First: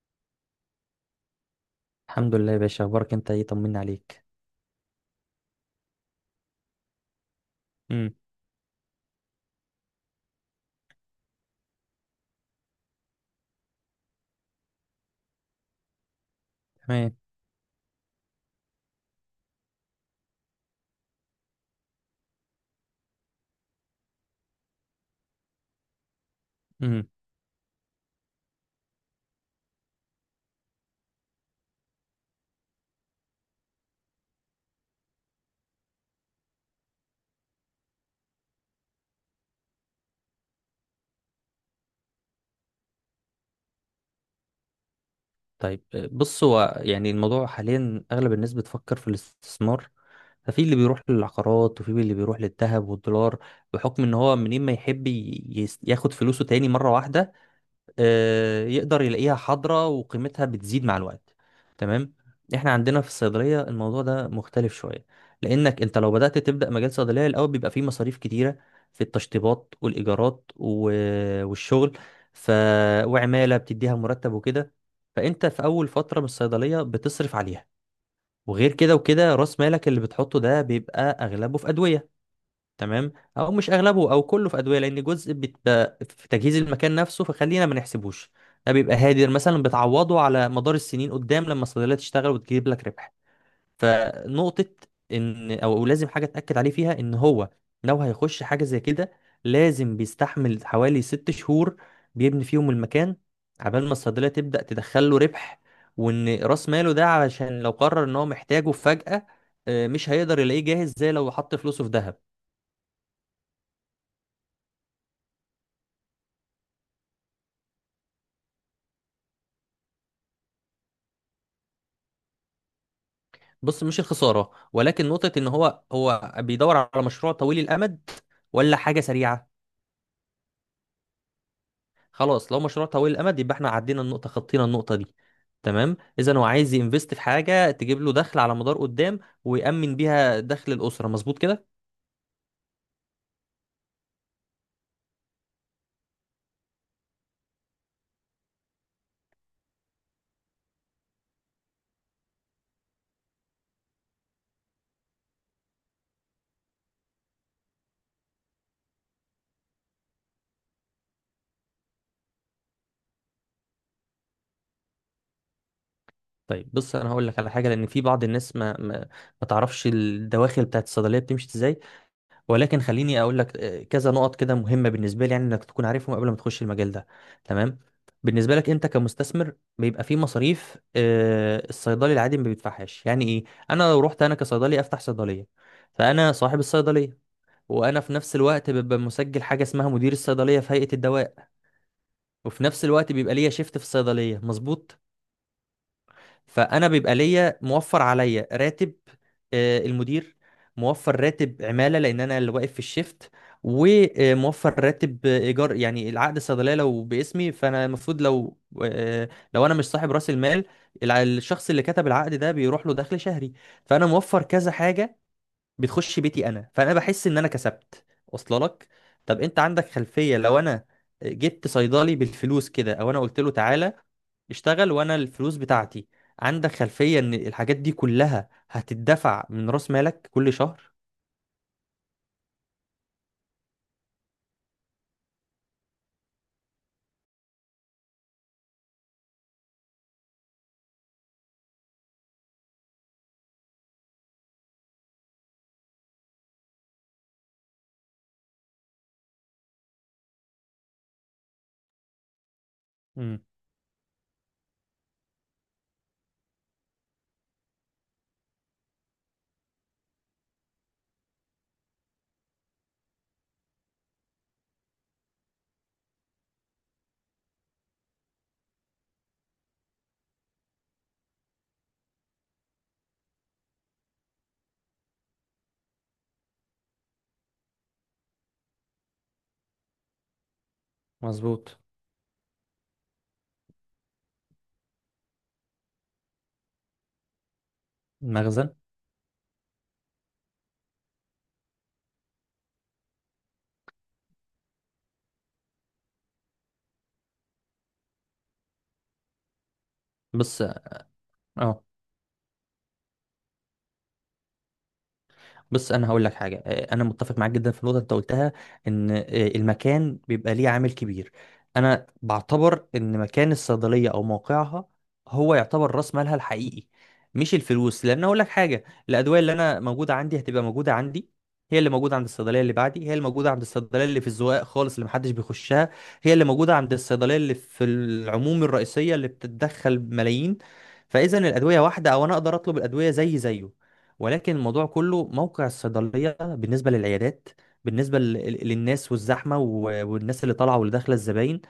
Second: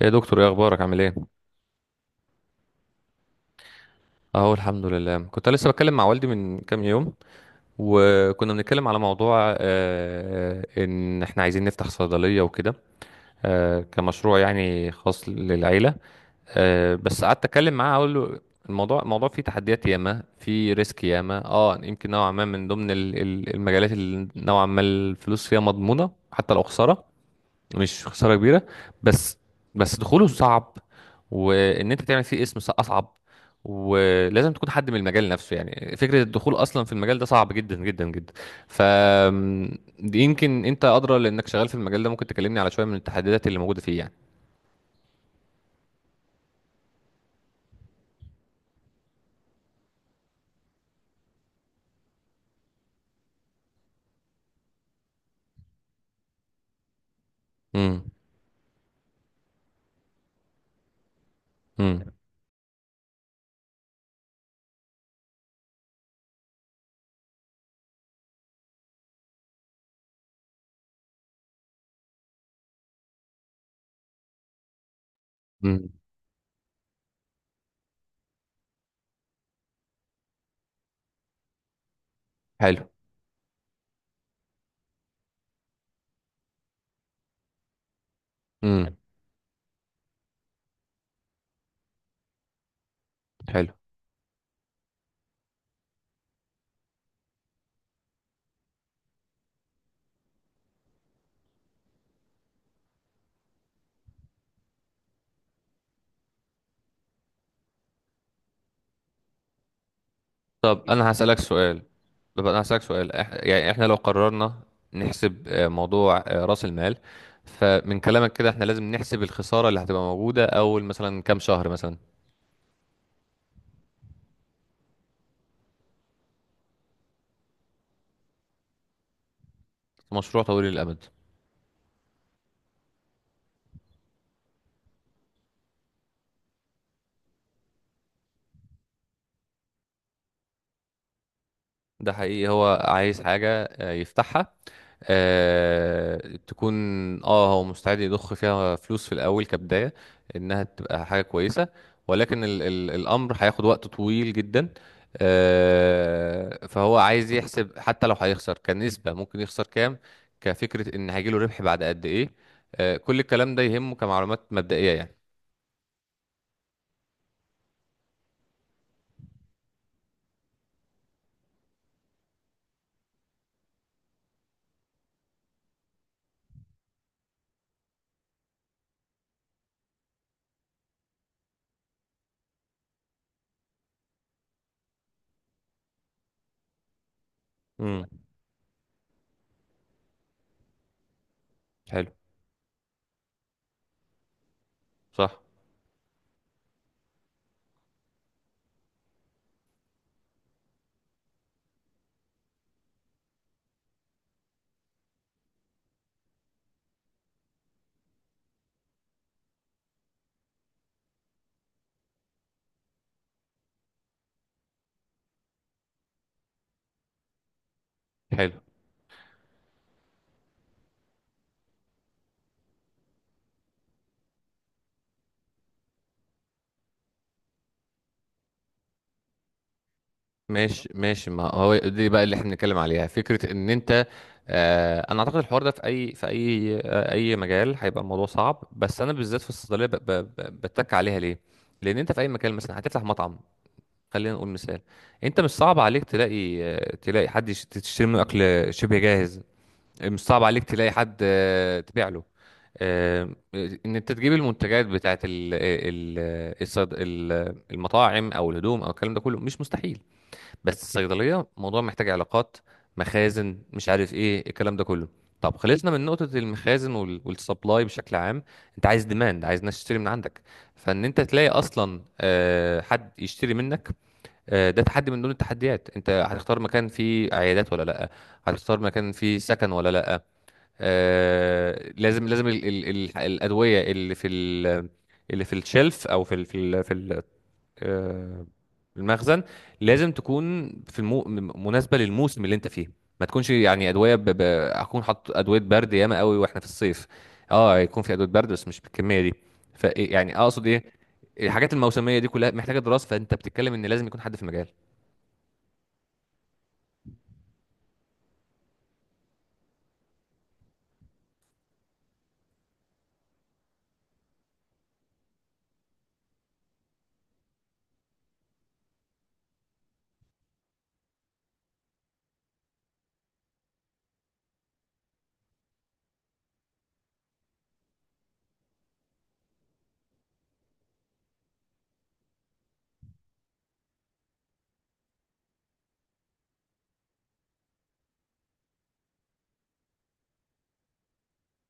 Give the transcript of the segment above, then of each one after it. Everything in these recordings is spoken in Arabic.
يا دكتور، ايه اخبارك؟ عامل ايه؟ الحمد لله يا باشا، اخبارك انت ايه؟ طمنا عليك. اهو الحمد لله. كنت لسه بتكلم مع والدي من كام يوم، امم. وكنا بنتكلم على موضوع ان احنا عايزين نفتح صيدليه وكده، كمشروع يعني خاص للعيله. تمام. بس قعدت اتكلم معاه اقول له: الموضوع فيه تحديات ياما، فيه ريسك ياما، يمكن نوعا ما من ضمن المجالات اللي نوعا ما الفلوس فيها مضمونه حتى لو خساره. امم. مش خسارة كبيرة. بس بس دخوله صعب، وان انت تعمل فيه اسم اصعب. ولازم تكون حد من المجال نفسه. يعني فكرة الدخول اصلا في المجال ده صعب جدا جدا جدا. ف م، دي يمكن انت ادرى لانك شغال في المجال ده. ممكن تكلمني على شوية من التحديات اللي موجودة فيه يعني؟ طيب، بص هو يعني الموضوع حاليا اغلب الناس بتفكر في الاستثمار. ففي اللي بيروح للعقارات وفي اللي بيروح للذهب والدولار، بحكم ان هو منين ما يحب ياخد فلوسه تاني مرة واحدة امم. يقدر يلاقيها حاضرة وقيمتها بتزيد مع الوقت. امم. تمام. احنا عندنا في الصيدلية الموضوع ده مختلف شوية، لانك انت لو بدأت تبدأ مجال صيدلية، الاول بيبقى فيه مصاريف كتيرة في التشطيبات والايجارات والشغل. ف... وعمالة بتديها مرتب وكده، فانت في امم. اول فترة من الصيدلية بتصرف عليها. وغير كده وكده راس مالك اللي بتحطه ده بيبقى اغلبه في ادوية. حلو. تمام. او مش اغلبه، او كله في ادويه، لان جزء بيبقى في تجهيز المكان نفسه، فخلينا ما نحسبوش. ده امم. بيبقى هادر مثلا بتعوضه على مدار السنين قدام لما الصيدليه تشتغل وتجيب لك ربح. حلو. فنقطه ان او لازم حاجه اتاكد عليه فيها ان هو لو هيخش حاجه زي كده، لازم بيستحمل حوالي ست شهور بيبني فيهم المكان عبال ما الصيدليه تبدا تدخل له ربح. وان راس ماله ده علشان لو قرر ان هو محتاجه فجاه، مش هيقدر يلاقيه طب جاهز انا زي لو هسألك حط سؤال. فلوسه في دهب. يعني احنا لو قررنا نحسب موضوع رأس المال، فمن كلامك كده احنا لازم نحسب الخسارة اللي هتبقى موجودة اول مثلا كام شهر مثلا. بص، مش الخساره، ولكن نقطه ان هو هو بيدور على مشروع طويل الامد ولا حاجه سريعه. في مشروع طويل الامد. خلاص، لو مشروع طويل الامد، يبقى احنا عدينا النقطه، خطينا النقطه دي. تمام. اذا هو عايز ينفست في حاجه تجيب له دخل على مدار قدام ويأمن بيها دخل الاسره مظبوط كده. ده حقيقي هو عايز حاجة يفتحها، آه تكون، اه هو مستعد يضخ فيها فلوس في الاول كبدايه انها تبقى حاجه كويسه، ولكن ال ال الامر هياخد وقت طويل جدا. فهو عايز يحسب حتى لو هيخسر كنسبه ممكن يخسر كام، كفكره ان هيجيله ربح بعد قد ايه. كل الكلام ده يهمه كمعلومات مبدئيه يعني. طيب بص، انا هقول لك على حاجه، لان في بعض الناس ما تعرفش الدواخل بتاعت الصيدليه بتمشي ازاي. ولكن خليني اقول لك كذا نقط كده مهمه بالنسبه لي، يعني انك تكون عارفهم قبل ما تخش المجال ده. تمام. بالنسبه لك انت كمستثمر، بيبقى في مصاريف الصيدلي العادي ما بيدفعهاش. يعني ايه؟ انا لو رحت انا كصيدلي افتح صيدليه، فانا صاحب الصيدليه، وانا امم. في نفس الوقت ببقى مسجل حاجه اسمها مدير الصيدليه في هيئه الدواء. حلو. وفي نفس الوقت بيبقى ليا شيفت في الصيدليه مظبوط. صح. فانا بيبقى ليا موفر عليا راتب المدير، موفر راتب عماله لان انا اللي واقف في الشيفت، وموفر راتب ايجار، يعني العقد الصيدليه لو باسمي فانا المفروض لو آه، لو انا مش صاحب راس المال، الشخص اللي كتب العقد ده بيروح له دخل شهري. فانا موفر كذا حاجه بتخش بيتي انا، فانا بحس ان انا كسبت. واصله حلو. لك؟ طب انت عندك خلفيه لو انا جبت صيدلي بالفلوس كده، او انا قلت له تعالى اشتغل وانا الفلوس بتاعتي، عندك خلفية ان الحاجات دي كلها هتدفع من راس مالك كل ماشي، شهر؟ ماشي، ما هو دي بقى اللي احنا بنتكلم عليها. فكره ان انت - انا اعتقد الحوار ده في اي اي مجال هيبقى الموضوع صعب، بس انا بالذات في الصيدليه بتك عليها ليه؟ لان انت في اي مكان، مثلا هتفتح مطعم، خلينا نقول مثال، انت مش صعب عليك تلاقي تلاقي حد تشتري منه اكل شبه جاهز. مش صعب عليك تلاقي حد تبيع له. آه، امم. ان انت تجيب المنتجات بتاعت المطاعم او الهدوم او الكلام ده كله مش مستحيل. بس الصيدليه موضوع محتاج علاقات، مخازن، مش عارف ايه الكلام ده كله. طب خلصنا من نقطه المخازن والسبلاي بشكل عام. انت عايز ديماند، عايز ناس تشتري من عندك. فان انت تلاقي اصلا حد يشتري منك، ده تحدي من ضمن التحديات. انت هتختار مكان فيه عيادات ولا لا؟ هتختار مكان فيه سكن ولا لا؟ مظبوط. لازم، لازم ال ال ال الادويه اللي في اللي في الشلف او في ال آه، المخزن. المخزن، لازم تكون في مناسبة للموسم اللي انت فيه. ما تكونش يعني ادوية اكون حاطط ادوية برد ياما قوي واحنا في الصيف. اه يكون في ادوية برد بس مش بالكمية دي. ف إيه، يعني بس اقصد ايه. الحاجات اه. الموسمية دي كلها محتاجة دراسة. فانت بتتكلم ان لازم يكون حد في المجال. بص انا هقول لك حاجه، انا متفق معاك جدا في النقطه اللي انت قلتها، ان المكان بيبقى ليه عامل كبير. انا بعتبر ان مكان الصيدليه او موقعها هو يعتبر راس مالها الحقيقي، مش الفلوس. لان اقول لك حاجه، الادويه اللي انا موجوده عندي هتبقى موجوده عندي، هي اللي موجوده عند الصيدليه اللي بعدي، هي اللي موجوده عند الصيدليه اللي في الزقاق خالص اللي محدش بيخشها، هي اللي موجوده عند الصيدليه اللي في العموم الرئيسيه اللي بتتدخل ملايين. فاذا الادويه واحده، او انا اقدر اطلب الادويه زي زيه. ولكن الموضوع كله موقع الصيدلية بالنسبة للعيادات، بالنسبة للناس والزحمة والناس اللي طالعة واللي داخلة الزباين.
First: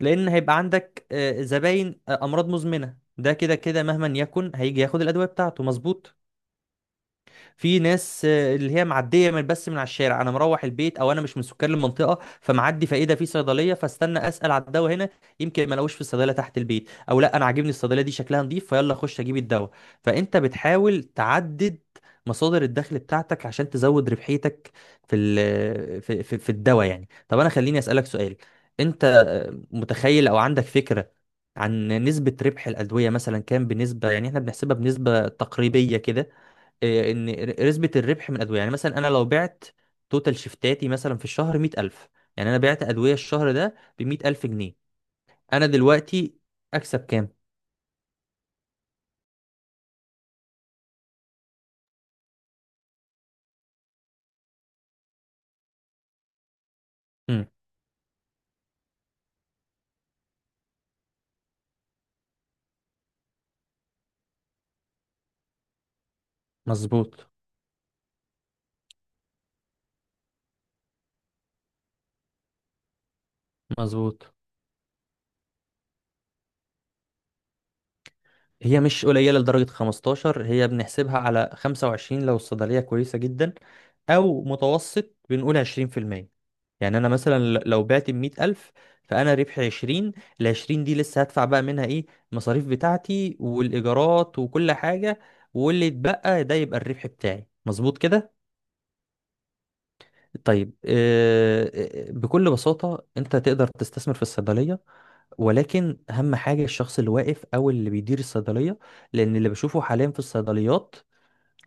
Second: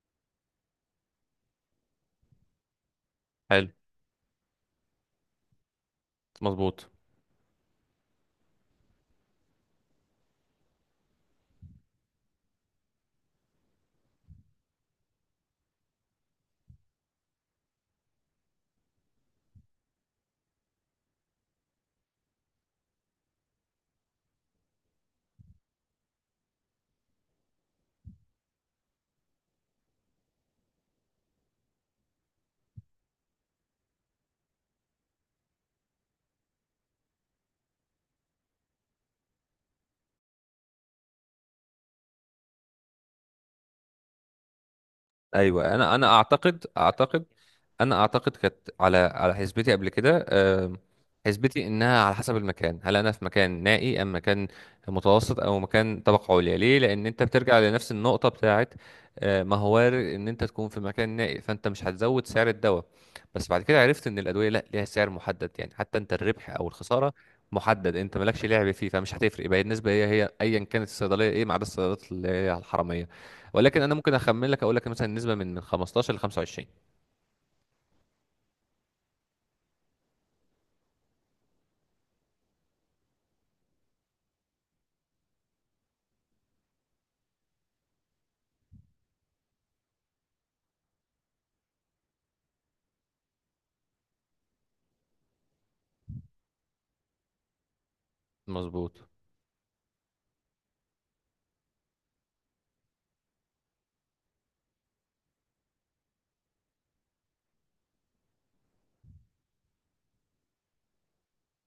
لأن هيبقى عندك زباين أمراض مزمنة، ده كده حلو. كده مهما يكن هيجي ياخد الأدوية بتاعته مظبوط. مظبوط. في ناس اللي هي معديه من بس من على الشارع، انا مروح البيت او انا مش من سكان المنطقه فمعدي، فايه ده، في صيدليه، فاستنى اسال على الدواء هنا. يمكن ما الاقوش في الصيدليه تحت البيت، او لا انا عاجبني الصيدليه دي شكلها نظيف فيلا اخش اجيب الدواء. فانت بتحاول تعدد مصادر الدخل بتاعتك عشان تزود ربحيتك في ال- في في, في الدواء. يعني طب انا خليني اسالك سؤال، انت متخيل او عندك فكره عن نسبة ربح الأدوية مثلا كام بنسبة؟ يعني احنا بنحسبها بنسبة تقريبية كده ان نسبه الربح من الادويه. يعني مثلا انا لو بعت توتال شيفتاتي مثلا في الشهر 100,000، يعني انا بعت ادويه الشهر ده ب 100,000 جنيه، انا ايوه، دلوقتي اكسب كام؟ انا اعتقد كانت، على حسبتي قبل كده، حسبتي انها على حسب المكان. هل انا في مكان نائي، ام مكان متوسط، او مكان طبقه عليا؟ ليه؟ لان انت امم. بترجع لنفس النقطه بتاعت - ما هو وارد ان انت تكون في مكان نائي فانت مش هتزود سعر الدواء. بس بعد كده عرفت ان الادويه لا، ليها سعر محدد. يعني حتى انت الربح او الخساره مظبوط. محدد، انت مالكش لعب فيه. فمش هتفرق. يبقى النسبه هي هي ايا كانت الصيدليه ايه، ما عدا الصيدليات اللي هي الحراميه. ولكن انا ممكن مظبوط. اخمن لك، اقول لك مثلا نسبه من 15 ل 25. هي مش قليلة لدرجة 15، هي بنحسبها على 25 لو الصيدلية كويسة جدا، أو متوسط بنقول 20%. يعني أنا مثلا لو بعت بمية ألف، فأنا ربحي 20. العشرين دي لسه هدفع بقى منها إيه؟ المصاريف بتاعتي والإيجارات وكل حاجة، واللي اتبقى ده يبقى الربح بتاعي مظبوط كده؟ مظبوط. طيب، بكل بساطة أنت تقدر تستثمر في الصيدلية. ولكن اهم حاجه الشخص اللي واقف او اللي بيدير الصيدليه. لان اللي بشوفه حاليا في الصيدليات،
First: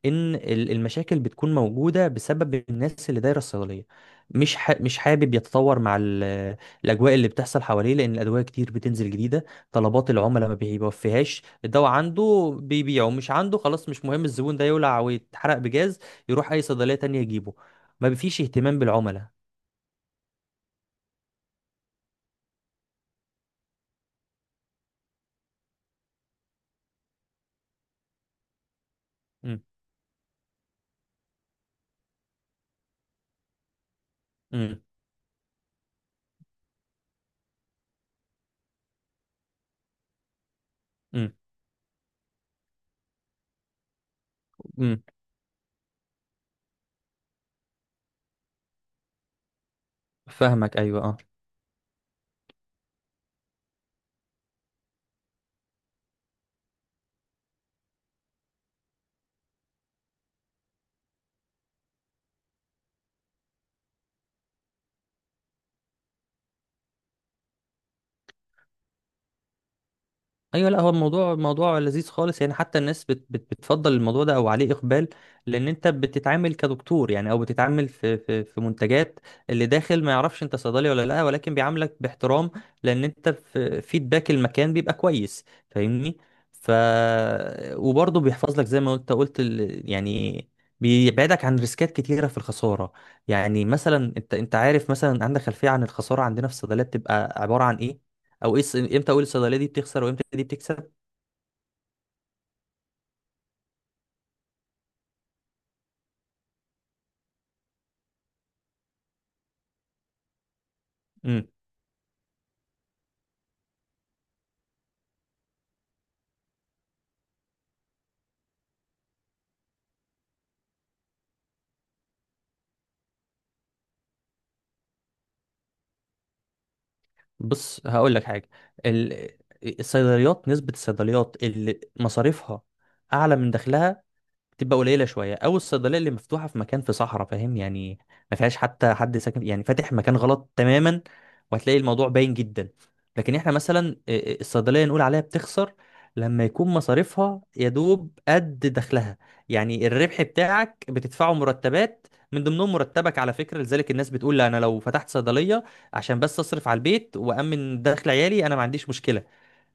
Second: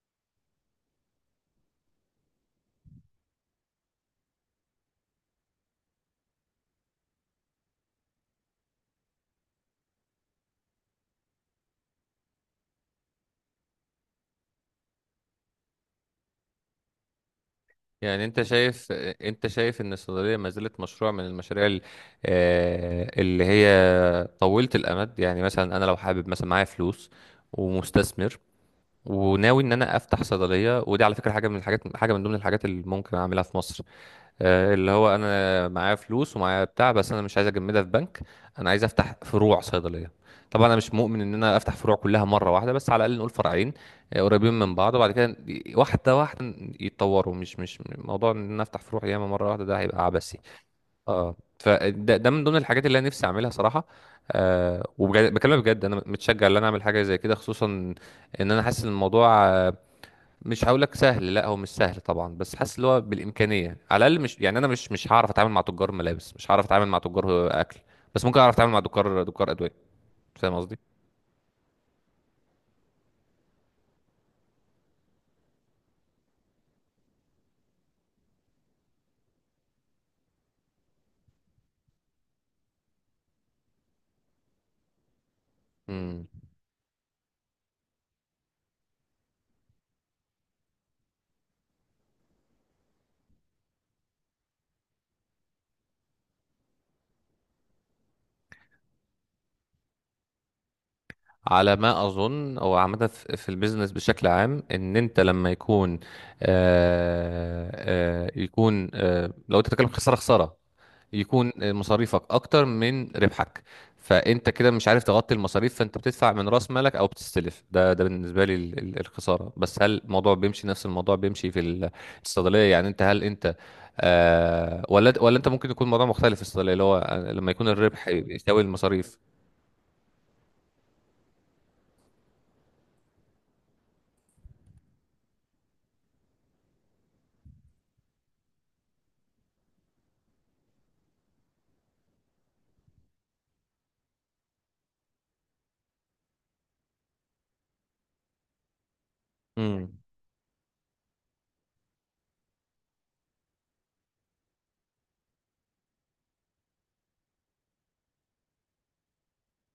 ان المشاكل بتكون موجوده بسبب الناس اللي دايره الصيدليه. مش حابب يتطور مع الاجواء اللي بتحصل حواليه، لان الادويه كتير بتنزل جديده. طلبات العملاء ما بيوفيهاش، الدواء عنده بيبيعه، مش عنده خلاص مش مهم، الزبون ده يولع ويتحرق بجاز، يروح اي صيدليه تانية يجيبه. ما يعني فيش انت اهتمام شايف بالعملاء. انت شايف ان الصيدليه ما زالت مشروع من المشاريع اللي هي طويله الامد؟ يعني مثلا انا لو حابب، مثلا معايا فلوس ومستثمر، وناوي امم. ان انا افتح صيدليه. ودي على فكره حاجه من الحاجات، حاجه من ضمن الحاجات اللي ممكن اعملها في مصر. امم. اللي هو انا معايا فلوس ومعايا بتاع، بس انا مش عايز اجمدها في بنك. انا عايز افتح فروع صيدليه. طبعا انا مش مؤمن امم. ان انا افتح فروع كلها مره واحده، بس على الاقل نقول فرعين، قريبين من بعض، امم، وبعد كده واحده واحده يتطوروا. مش موضوع ان انا افتح فروع ياما مره واحده، ده هيبقى عبثي. فاهمك. ايوه، اه. اه فده من ضمن الحاجات اللي انا نفسي اعملها صراحه. وبجد بكلمك، بجد انا متشجع ان انا اعمل حاجه زي كده، خصوصا ان انا حاسس ان الموضوع - مش هقولك سهل، لا هو مش سهل طبعا، بس حاسس اللي هو بالامكانيه على الاقل. مش يعني انا مش هعرف اتعامل مع تجار ملابس، مش هعرف اتعامل مع تجار اكل. بس ممكن اعرف اتعامل مع دكار ادويه. فاهم ايوه، قصدي؟ لا هو الموضوع موضوع لذيذ خالص يعني، حتى الناس بت بت بتفضل الموضوع ده او عليه اقبال، لان انت بتتعامل كدكتور يعني، او بتتعامل في منتجات. اللي داخل ما يعرفش انت صيدلي ولا لا، ولكن بيعاملك باحترام، لان انت في فيدباك المكان بيبقى كويس. فاهمني؟ امم. ف وبرضه بيحفظ لك زي ما انت قلت يعني بيبعدك عن ريسكات كتيره في الخساره. يعني مثلا انت انت عارف مثلا عندك خلفيه عن الخساره عندنا في الصيدليات بتبقى عباره عن ايه؟ او ايه امتى اقول الصيدليه دي بتخسر وامتى دي بتكسب؟ على ما اظن، او عامه في البيزنس بشكل عام، ان انت لما يكون - يكون لو انت بتتكلم خساره، امم. يكون مصاريفك اكتر من ربحك، فانت كده مش عارف تغطي المصاريف، فانت بتدفع من راس مالك او بتستلف. ده بالنسبه لي الخساره. بس هل الموضوع بيمشي، نفس الموضوع بيمشي في الصيدليه؟ يعني انت هل انت - ولا انت ممكن يكون الموضوع مختلف في الصيدليه، اللي هو لما يكون بص الربح هقول لك حاجه، يساوي المصاريف. ال- الصيدليات، نسبه الصيدليات اللي مصاريفها اعلى من دخلها تبقى قليله شويه. او الصيدليه اللي مفتوحه في مكان في صحراء، فاهم يعني، ما فيهاش حتى حد ساكن، يعني فاتح مكان غلط تماما، وهتلاقي الموضوع باين جدا. لكن احنا مثلا إيه، إيه، الصيدليه نقول عليها بتخسر لما يكون مصاريفها يا دوب قد دخلها. يعني الربح بتاعك بتدفعه مرتبات، من ضمنهم مرتبك على فكره. لذلك الناس بتقول لا انا لو فتحت صيدليه عشان بس اصرف على البيت وامن دخل عيالي انا ما عنديش مشكله.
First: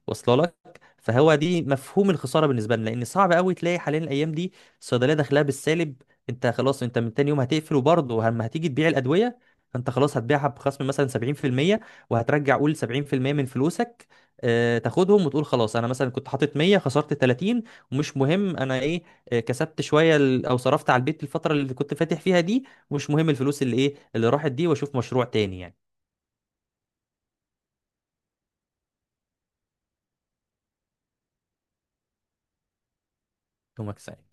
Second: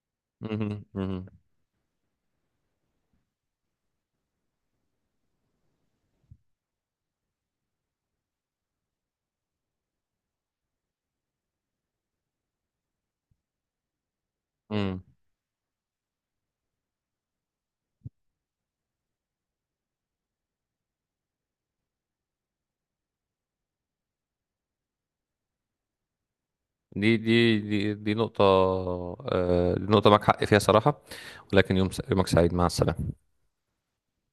واصله لك؟ امم. فهو دي مفهوم الخساره بالنسبه لنا، لان صعب قوي تلاقي حاليا الايام دي الصيدليه داخلها بالسالب. انت خلاص انت من تاني يوم هتقفل، وبرضه لما هتيجي تبيع الادويه فانت خلاص هتبيعها بخصم مثلا 70%، وهترجع قول 70% من فلوسك امم. تاخدهم وتقول خلاص. انا مثلا كنت حاطط 100 خسرت 30، ومش مهم انا ايه كسبت شويه او صرفت على البيت الفتره اللي كنت فاتح فيها دي، ومش مهم الفلوس اللي ايه اللي راحت دي، واشوف مشروع تاني يعني. دي نقطة معك حق فيها صراحة. ولكن يومك سعيد. مع السلامة. يومك سعيد.